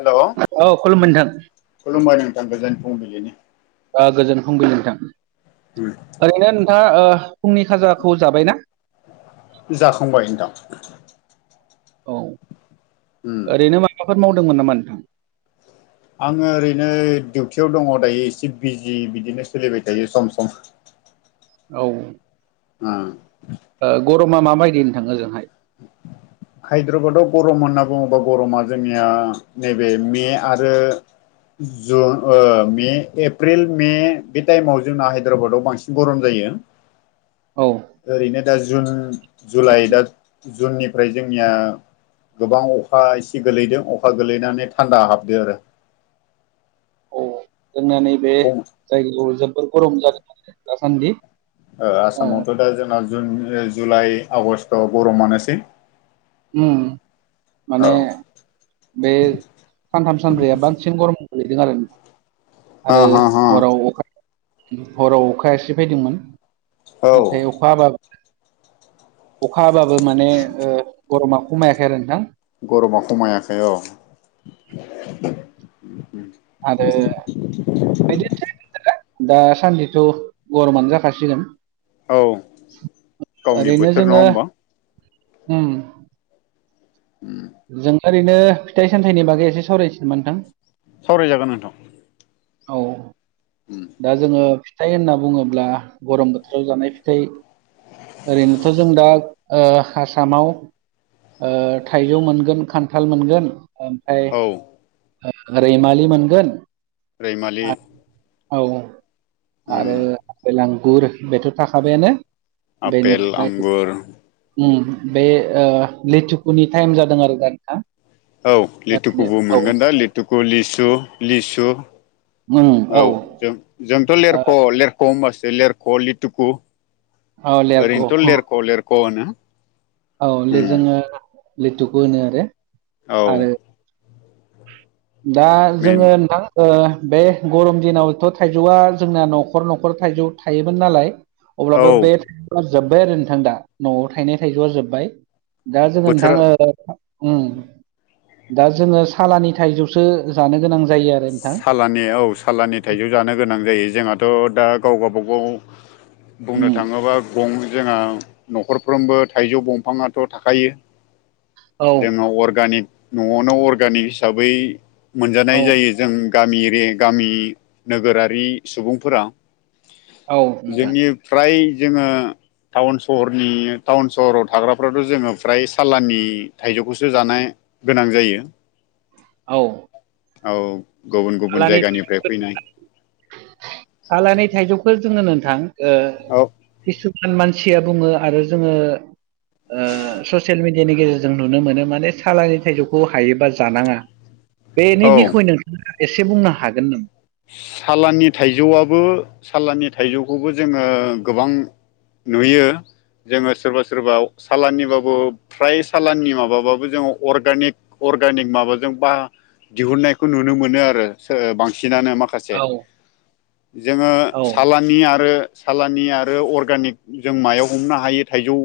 हेल' औ खुलुमबाय नोंथां। खुलुमबाय नोंथां गोजोन फुंबिलिनि। ओ गोजोन फुंबिलि नोंथां। उम ओरैनो नोंथाङा ओ फुंनि खाजाखौ जाबायना? जाखांबाय नोंथां। औ उम ओरैनो माबाफोर मावदोंमोन नामा नोंथां? आङो ओरैनो दिडिउटियाव दङ दायो एसे बिजि बिदिनो सोलिबाय थायो सम सम। औ ओ ओ गरमा माबायदिनो थाङो ओजोंहाय? [inaudible] हायद्राबादाव गरम होनना बुङोबा गरमा जोंनिया नैबे मे आरो जुन ओ मे एप्रिल मे बे टाइमाव जोंना हायद्राबादाव बांसिन गरम जायो। औ ओरैनो दा जुन जुलाइ दा जुननिफ्राय जोंनिया गोबां अखा एसे गोलैदों अखा गोलैनानै थान्दा हाबदों आरो। औ जोंना नैबे खम जायगायाव जोबोर गरम जादों आरो दासान्दि ओ आसामावथ' दा जोंना जुन जुलाइ आगष्टआव गरमानोसै उम औ माने बे सानथाम सानब्रैया बांसिन गरम गोग्लैदों आरो नोंथां हा आरो हा हा हराव अखा हराव अखाया एसे फैदोंमोन। औ नाथाय अखा हाबाबो अखा हाबाबो माने ओ गरमा ख'मायाखै आरो नोंथां गरमा ख'मायाखै औ आरो बिदिनोसै दासान्दिथ' गरमानो जाखासिगोन औ गावनि ओरैनो बोथोर नङा जोङो होमबा उम ओम जों ओरैनो फिथाइ सामथाइनि बागै एसे सावरायनोसै नामा नोंथां सावरायजागोन नोंथां औ उम दा जोङो फिथाइ होनना बुङोब्ला गरम बोथोराव जानाय फिथाइ ओरैनोथ' जों दा ओ आसामाव ओ थाइजौ मोनगोन खान्थाल मोनगोन ओम फ्राय औ ओ रैमालि मोनगोन रैमालि आरो औ उम आरो आपेल आंगुर बेथ' थाखाबायानो आपेल बेनिफ्राय आंगुर उम बे ओ लेथुखुनि टाइम जादों आरो दानिया औ लिथुखुबो मोनगोन दा लिथुखु लिसु लिसु उम औ ओ जों जोंथ' लेरख' लेरख' होमबासो लेरख' लिथुखु औ लेरख' ओरैनोथ' लेरख' लेरख' होनो औे ले उम जोङो लेथुखो होनो आरो। औ आरो दा मेन जोङो नोंथां ओ बे गरम दिनावथ' थाइजौआ जोंना न'खर न'खर थाइजौ थायोमोन नालाय औ अब्लाबो बे थाइजौआ जोब्बाय आरो नोंथां दा न'आव थायनाय थाइजौआ जोब्बाय दा जोङो बोथोरा नोंथा ओ उम दा जोङो सालानि थाइजौ सो जानो गोनां जायो आ सालानि औ सालानि थाइजौ जानो गोनां जायो जोंहाथ' दा गावबा गाबाव उम बुंनो थाङोबा गं जोंहा न'खरफ्रोमबो थाइजौ बंफाङाथ' थाखायो औ जोङो अर्गानिक न'आवनो अर्गानिक हिसाबै औ मोनजानाय जायो। जों गामि एरिया गामि नोगोरारि सुबुंफोरा औ नोंथां जोंनि फ्राय जोङो टाउन सहरनि टाउन सहराव थाग्राफ्राथ' जोङो फ्राय सालानि थाइजौखौसो जानाय गोनां जायो। औ औ गुबुन गुबुन जायगानिफ्राय फैनाय आलानि थाइजौखौ जोङो नोंथां ओ औ किसुखान मानसिया बुङो आरो जोङो ओ ससियेल मिडियानि गेजेरजों नुनो मोनो माने सालानि थाइजौखौ हायोबा जानाङा बेनि औ बिखय नोंथाङा एसे बुंनो हागोन नामा? सालानि थाइजौआबो सालानि थाइजौखौबो जोङो गोबां नुयो जोङो सोरबा सोरबा साालाननिबाबो फ्राय साालाननि माबाबाबो जोङो अर्गानिक अर्गानिक माबाजों बा दिहुनायखौ नुनो मोनो आरो। सो-ओ- बांसिन सिनानो माखासे औ जोङो औ साला नि आरो सालानि आरो अर्गानिक जों मायाव हमनो हायो थाइजौ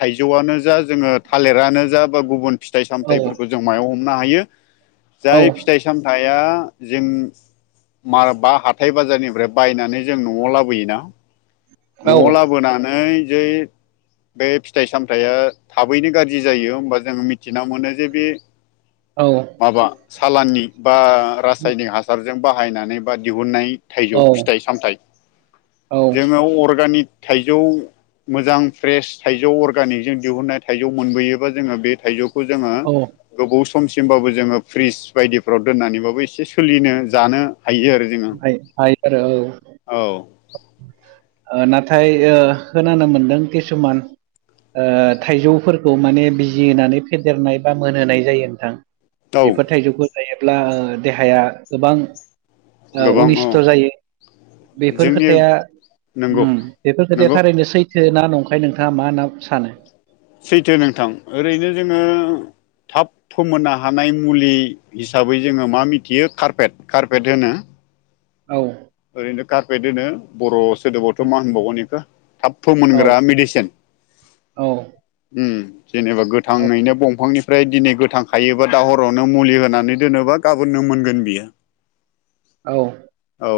थाइजौआनो जा जोङो थालिरानो जा बा गुबुन फिथाइ औ सामथायाइफोरखौ जों मायाव हमनो हायो औ जाय फिथाइ सामथाइया जों मारल बा हाथाय बाजारनिफ्राय बायनानै जों न'आव लाबोयोना। औ न'आव लाबोनानै जै बे फिथाइ सामथायाइया थाबैनो गाज्रि जायो होमबा जोङो मिथिना मोनो जे बे औ माबा सालाननि बा रासायनिक हासारजों बाहायनानै बा दिहुननाय थाइजौ औ फिथाइ सामथाय औ जोङो अर्गानिक थाइजौ। मोजां फ्रेस थाइजौ अर्गानिकजों दिहुननाय थाइजौ मोनबोयोबा जोङो बे थाइजौ जोङो औ गोबाव समसिमबाबो जोङो फ्रिस बायदिफ्राव दोननानैबाबो एसे सोलिनो। जानो हायो आरो। जोङो हाय-हायोथ' आरो औ। ओ-नाथाय ओ खोनानो मोनदों किसुमान ओ थाइजौफोरखौ माने बिजि होनानै फेदेरनाय बा मोनहोनाय जायो नोंथां। औ बेफोर थाइजौखौ जायोब्ला देहाया गोबां गोबां औ ओ-अनिस्थ' जायो। बेफोर जोंनि खोथाया नंगौ ओम। बेफोर खोथाया नंगौ थारैनो सैथ थोना नंखाय नोंथाङा मा ना सानो? सैथो नोंथां ओरैनो जोङो थाब फोमोननो हानाय मुलि। हिसाबै जोङो मा मिथियो कारपेट कारपेट होनो। औ ओरैनो कारपेट होनो बर' सोदोबावथ' मा होनबावगोन इसोर? थाब औ फोमोनग्रा मेडिसिन। औ जेनेबा औ गोथाङैनो बंफांनि ओमफ्राय दिनै गोथां खायोबा दा हरावनो मुलि होनानै दोनोबा गाबोननो मोनगोन बियो। [inaudible] औ औ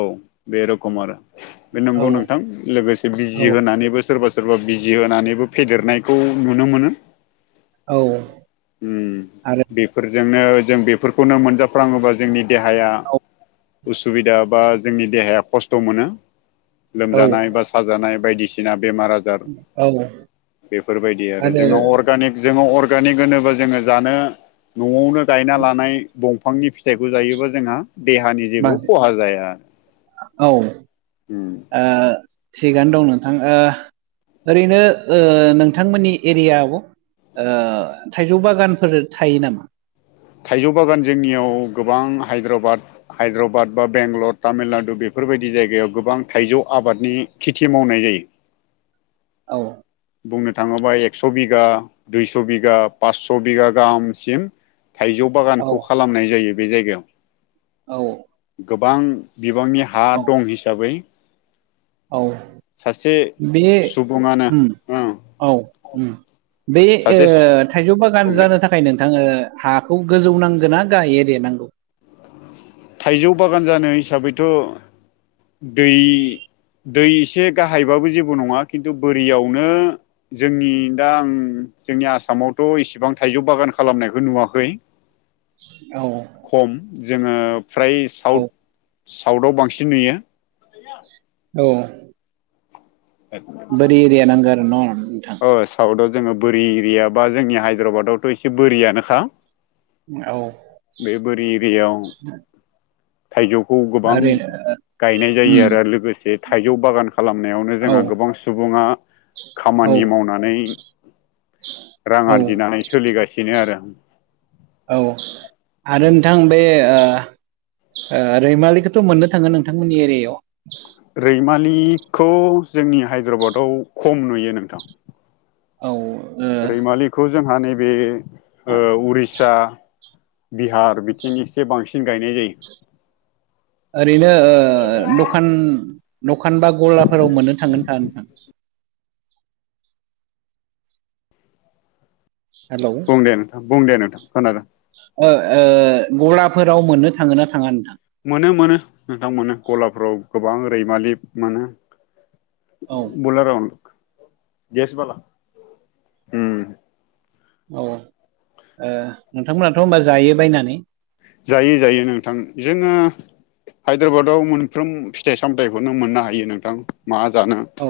बे रोखम आरो बे नंगौ नोंथां औ लोगोसे बिजि औ होनानैबो सोरबा सोर -' सोरबा बिजि होनानैबो फेदेरनायखौ नुनो मोनो। औ ओम। आरो बेफोरजोंनो जों बेफोरखौनो मोनजाफ्राङोबा जोंनि देहाया औ उसुबिदा बा जोंनि देहाया खस्थ' मोनो। औ लोमजानाय बा साजानाय बायदिसिना बेमार आज जार। औ बेफोरबायदि आरो जोङो अर्गानिक जोङो अर्गानिक होनोब्ला जोङो जानो न'आवनो गायना लानाय बं फांनि फिथाइखौ जायोबा जोंहा देहानि जेबो बांसिन खहा जाया। औ ओम। ओ-थिगआनो दं नोंथां। ओ- ओरैनो ओ-नोंथांमोननि एरियाव ओ-थाइजौ बागानफोर थायो नामा? थाइजौ बागान जोंनियाव गोबां हायद्राबाद हायद्राबाद बा बेंगलर तामिलनाडु बेफोरबायदि जायगायाव गोबां थाइजौ आबादनि खेथि मावनाय जायो। औ बुंनो थाङोबा एकस' बिगा दुइस' बिगा पास्स' बिगा गाहामसिम। थाइजौ औ बागानखौ खालामनाय जायो बे जायगायाव। औ गोबां बिबांनि हा औ दं हिसाबै। औ सासे बे सुबुङानो। उम ओं औ उम बे सासे थाइजौ बागान बुंदो जानो थाखाय नोंथाङ ओ हाखौ गोजौ नांगोन ना गाहाय एरिया नांगौ। थाइजौ बागान जानो हिसाबैथ' दै। दै एसे गाहायबाबो जेबो नङा खिन्थु बोरियावनो। जोंनि दा आं जोंनि आसामावथ' इसिबां थाइजौ बागान खालामनायखौ नुवाखै। [unintelligible] औ खम जोङो फ्राय औ साउथ साउथाव बांसिन नुयो औ बोरि [unintelligible] एरिया नांगौ आरो न' नोंथां औ साउथाव जोङो बोरि एरिया बा जोंनि हायद्राबादावथ' एसे बोरियानोखा। औ बेबुरि एरियाआव। थाइजौखौ गोबां ओरैनो गायनाय जायो उम आरो लोगोसे थाइजौ बागान खालामनायावनो। औ जोंहा गोबां सुबुङा औ खामानि मावनानै। रां औ आरजिनानै सोलिगासिनो आरों। औ आरो नोंथां बे रैमालिखौथ' मोननो थाङो नोंथांमोननि एरियायाव रैमालिखौ जोंनि हायद्राबादाव खम नुयो नोंथां। औ रैमालिखौ जोंहा नैबे उरिसा बिहार बिथिं एसे बांसिन गायनाय जायो। ओरैनो दखान दखान बा गलाफोराव मोननो थांगोनथा नोंथां। हेलौ बुं दे नोंथां बुं दे नोंथां खोनादों। ओ ओ गलाफोराव मोननो थाङो ना थाङा नोंथां। मोनो मोनो नोंथांमोनो गलाफ्राव गोबां रैमालि मोनो। औ बुलारावन्द गेसबाला। औ ओ नोंथांमोनाथ' होनोमबा जायो बायनानै। जायो जायो नोंथां जोङो। हायद्राबादाव मोनफ्रोम फिथाइ सामथायाइखौनो मोननो हायो नोंथां मा जानो। औ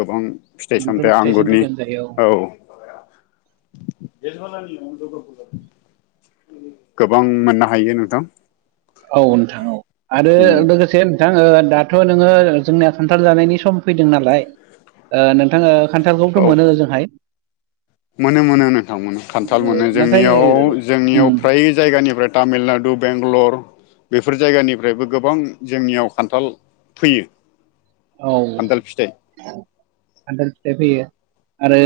गोबां फिथाइ मोनफ्रोम सामथाइ फिथाइ आंगुरनि सामथाइखौनो जायो औ। [unintelligible] गोबां मोननो हायो नोंथां। औ नोंथां औ आरो उम लोगोसे। थां ओ दाथ' नोङो जोंनिया खान्थाल जानायनि सम फैदों नालाय। नोंथाङा खान्थालखौथ' औ मोनो ओजोंहाय। मोनो मोनो नोंथांमोन खान्थाल औ मोनो नाथाय जोंनियाव उम जोंनियाव फ्राय। जायगानिफ्राय तामिलनाडु बेंगलर। बेफोर जायगानिफ्रायबो गोबां जोंनियाव खान्थाल फैयो। औ खान्थाल फिथाइ खान्थाल फिथाइ फैयो आरो।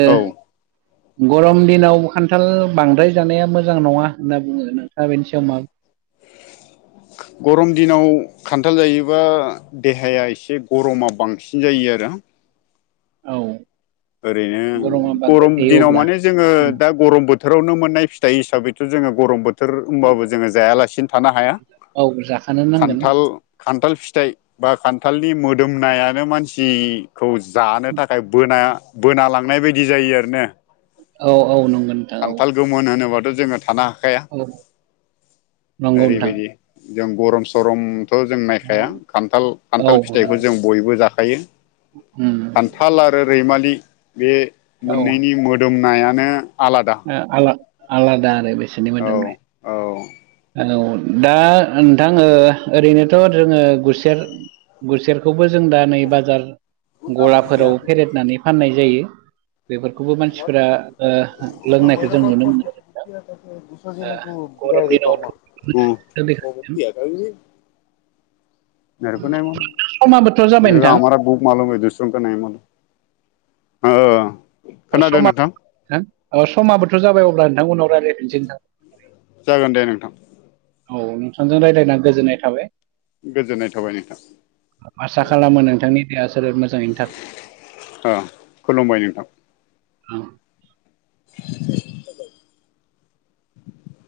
[unintelligible] गरम दिनाव खान्थाल बांद्राय जानाया मोजां नङा होनना बुङो नोंथाङ बेनि सायाव मा गरम दिनाव खान्थाल जायोबा देहाया एसे गरमा बांसिन जायो आरो औ गरमा ओरैनो बांद्राय गरम थायो दिनाव अब्ला माने जोङो उम दा गरम बोथोरावनो मोननाय फिथाइ हिसाबैथ' जो गरम बोथोर बोथोर होनोमबाबो जोङो जायालासिनो थानो हाया औ जाखानो नांगोन खान्थाल खान्थाल फिथाइ बा खान्थालनि मोदोमनायानो मानसि खौ जानो थाखाय बोनाया बोना लांनाय बायदि जायो आरोना। औ औ नंगौ नोंथां औ गोमोन होनोबाथ' जोङो थानो हाखाया औ नंगौ ओरैबायदि नोंथां जों गरम सरम जों नायखाया खान्थाल औ खान्थाल फिथाइखौ नंगौ जों बयबो जाखायो। उम थाल आरो रैमालि बे औ ओ मोननैनि मोदोमनायानो आलादा। आला आलादा आरो बेसोरनि औ औ मोदोमनाय औ दा नोंथाङो ओरैनोथ' जोङो गुसेर गुसेरखौबो जों दा नै बाजार गलाफोराव फेरेदनानै फाननाय जायो बेफोरखौबो मानसिफोरा ओ लोंनायखौ जों नुनो मोनो ओ [unintelligible] गरम दिनावथ' [unintelligible] समाबोथ' जाबाय नोंथां [unintelligible] [unintelligible] खोनादों समा नोंथां ओ समाबोथ' जाबाय अब्ला नोंथां उनाव रायज्लायफिनसै नोंथां जागोन दे नोंथां। औ नोंथांजों रायज्लायना गोजोननाय थाबाय गोजोननाय थाबाय नोंथां। आसा खालामो नोंथांनि देहा सोलेर मोजाङैनो थाथों अ खुलुमबाय नोंथां औ [inaudible]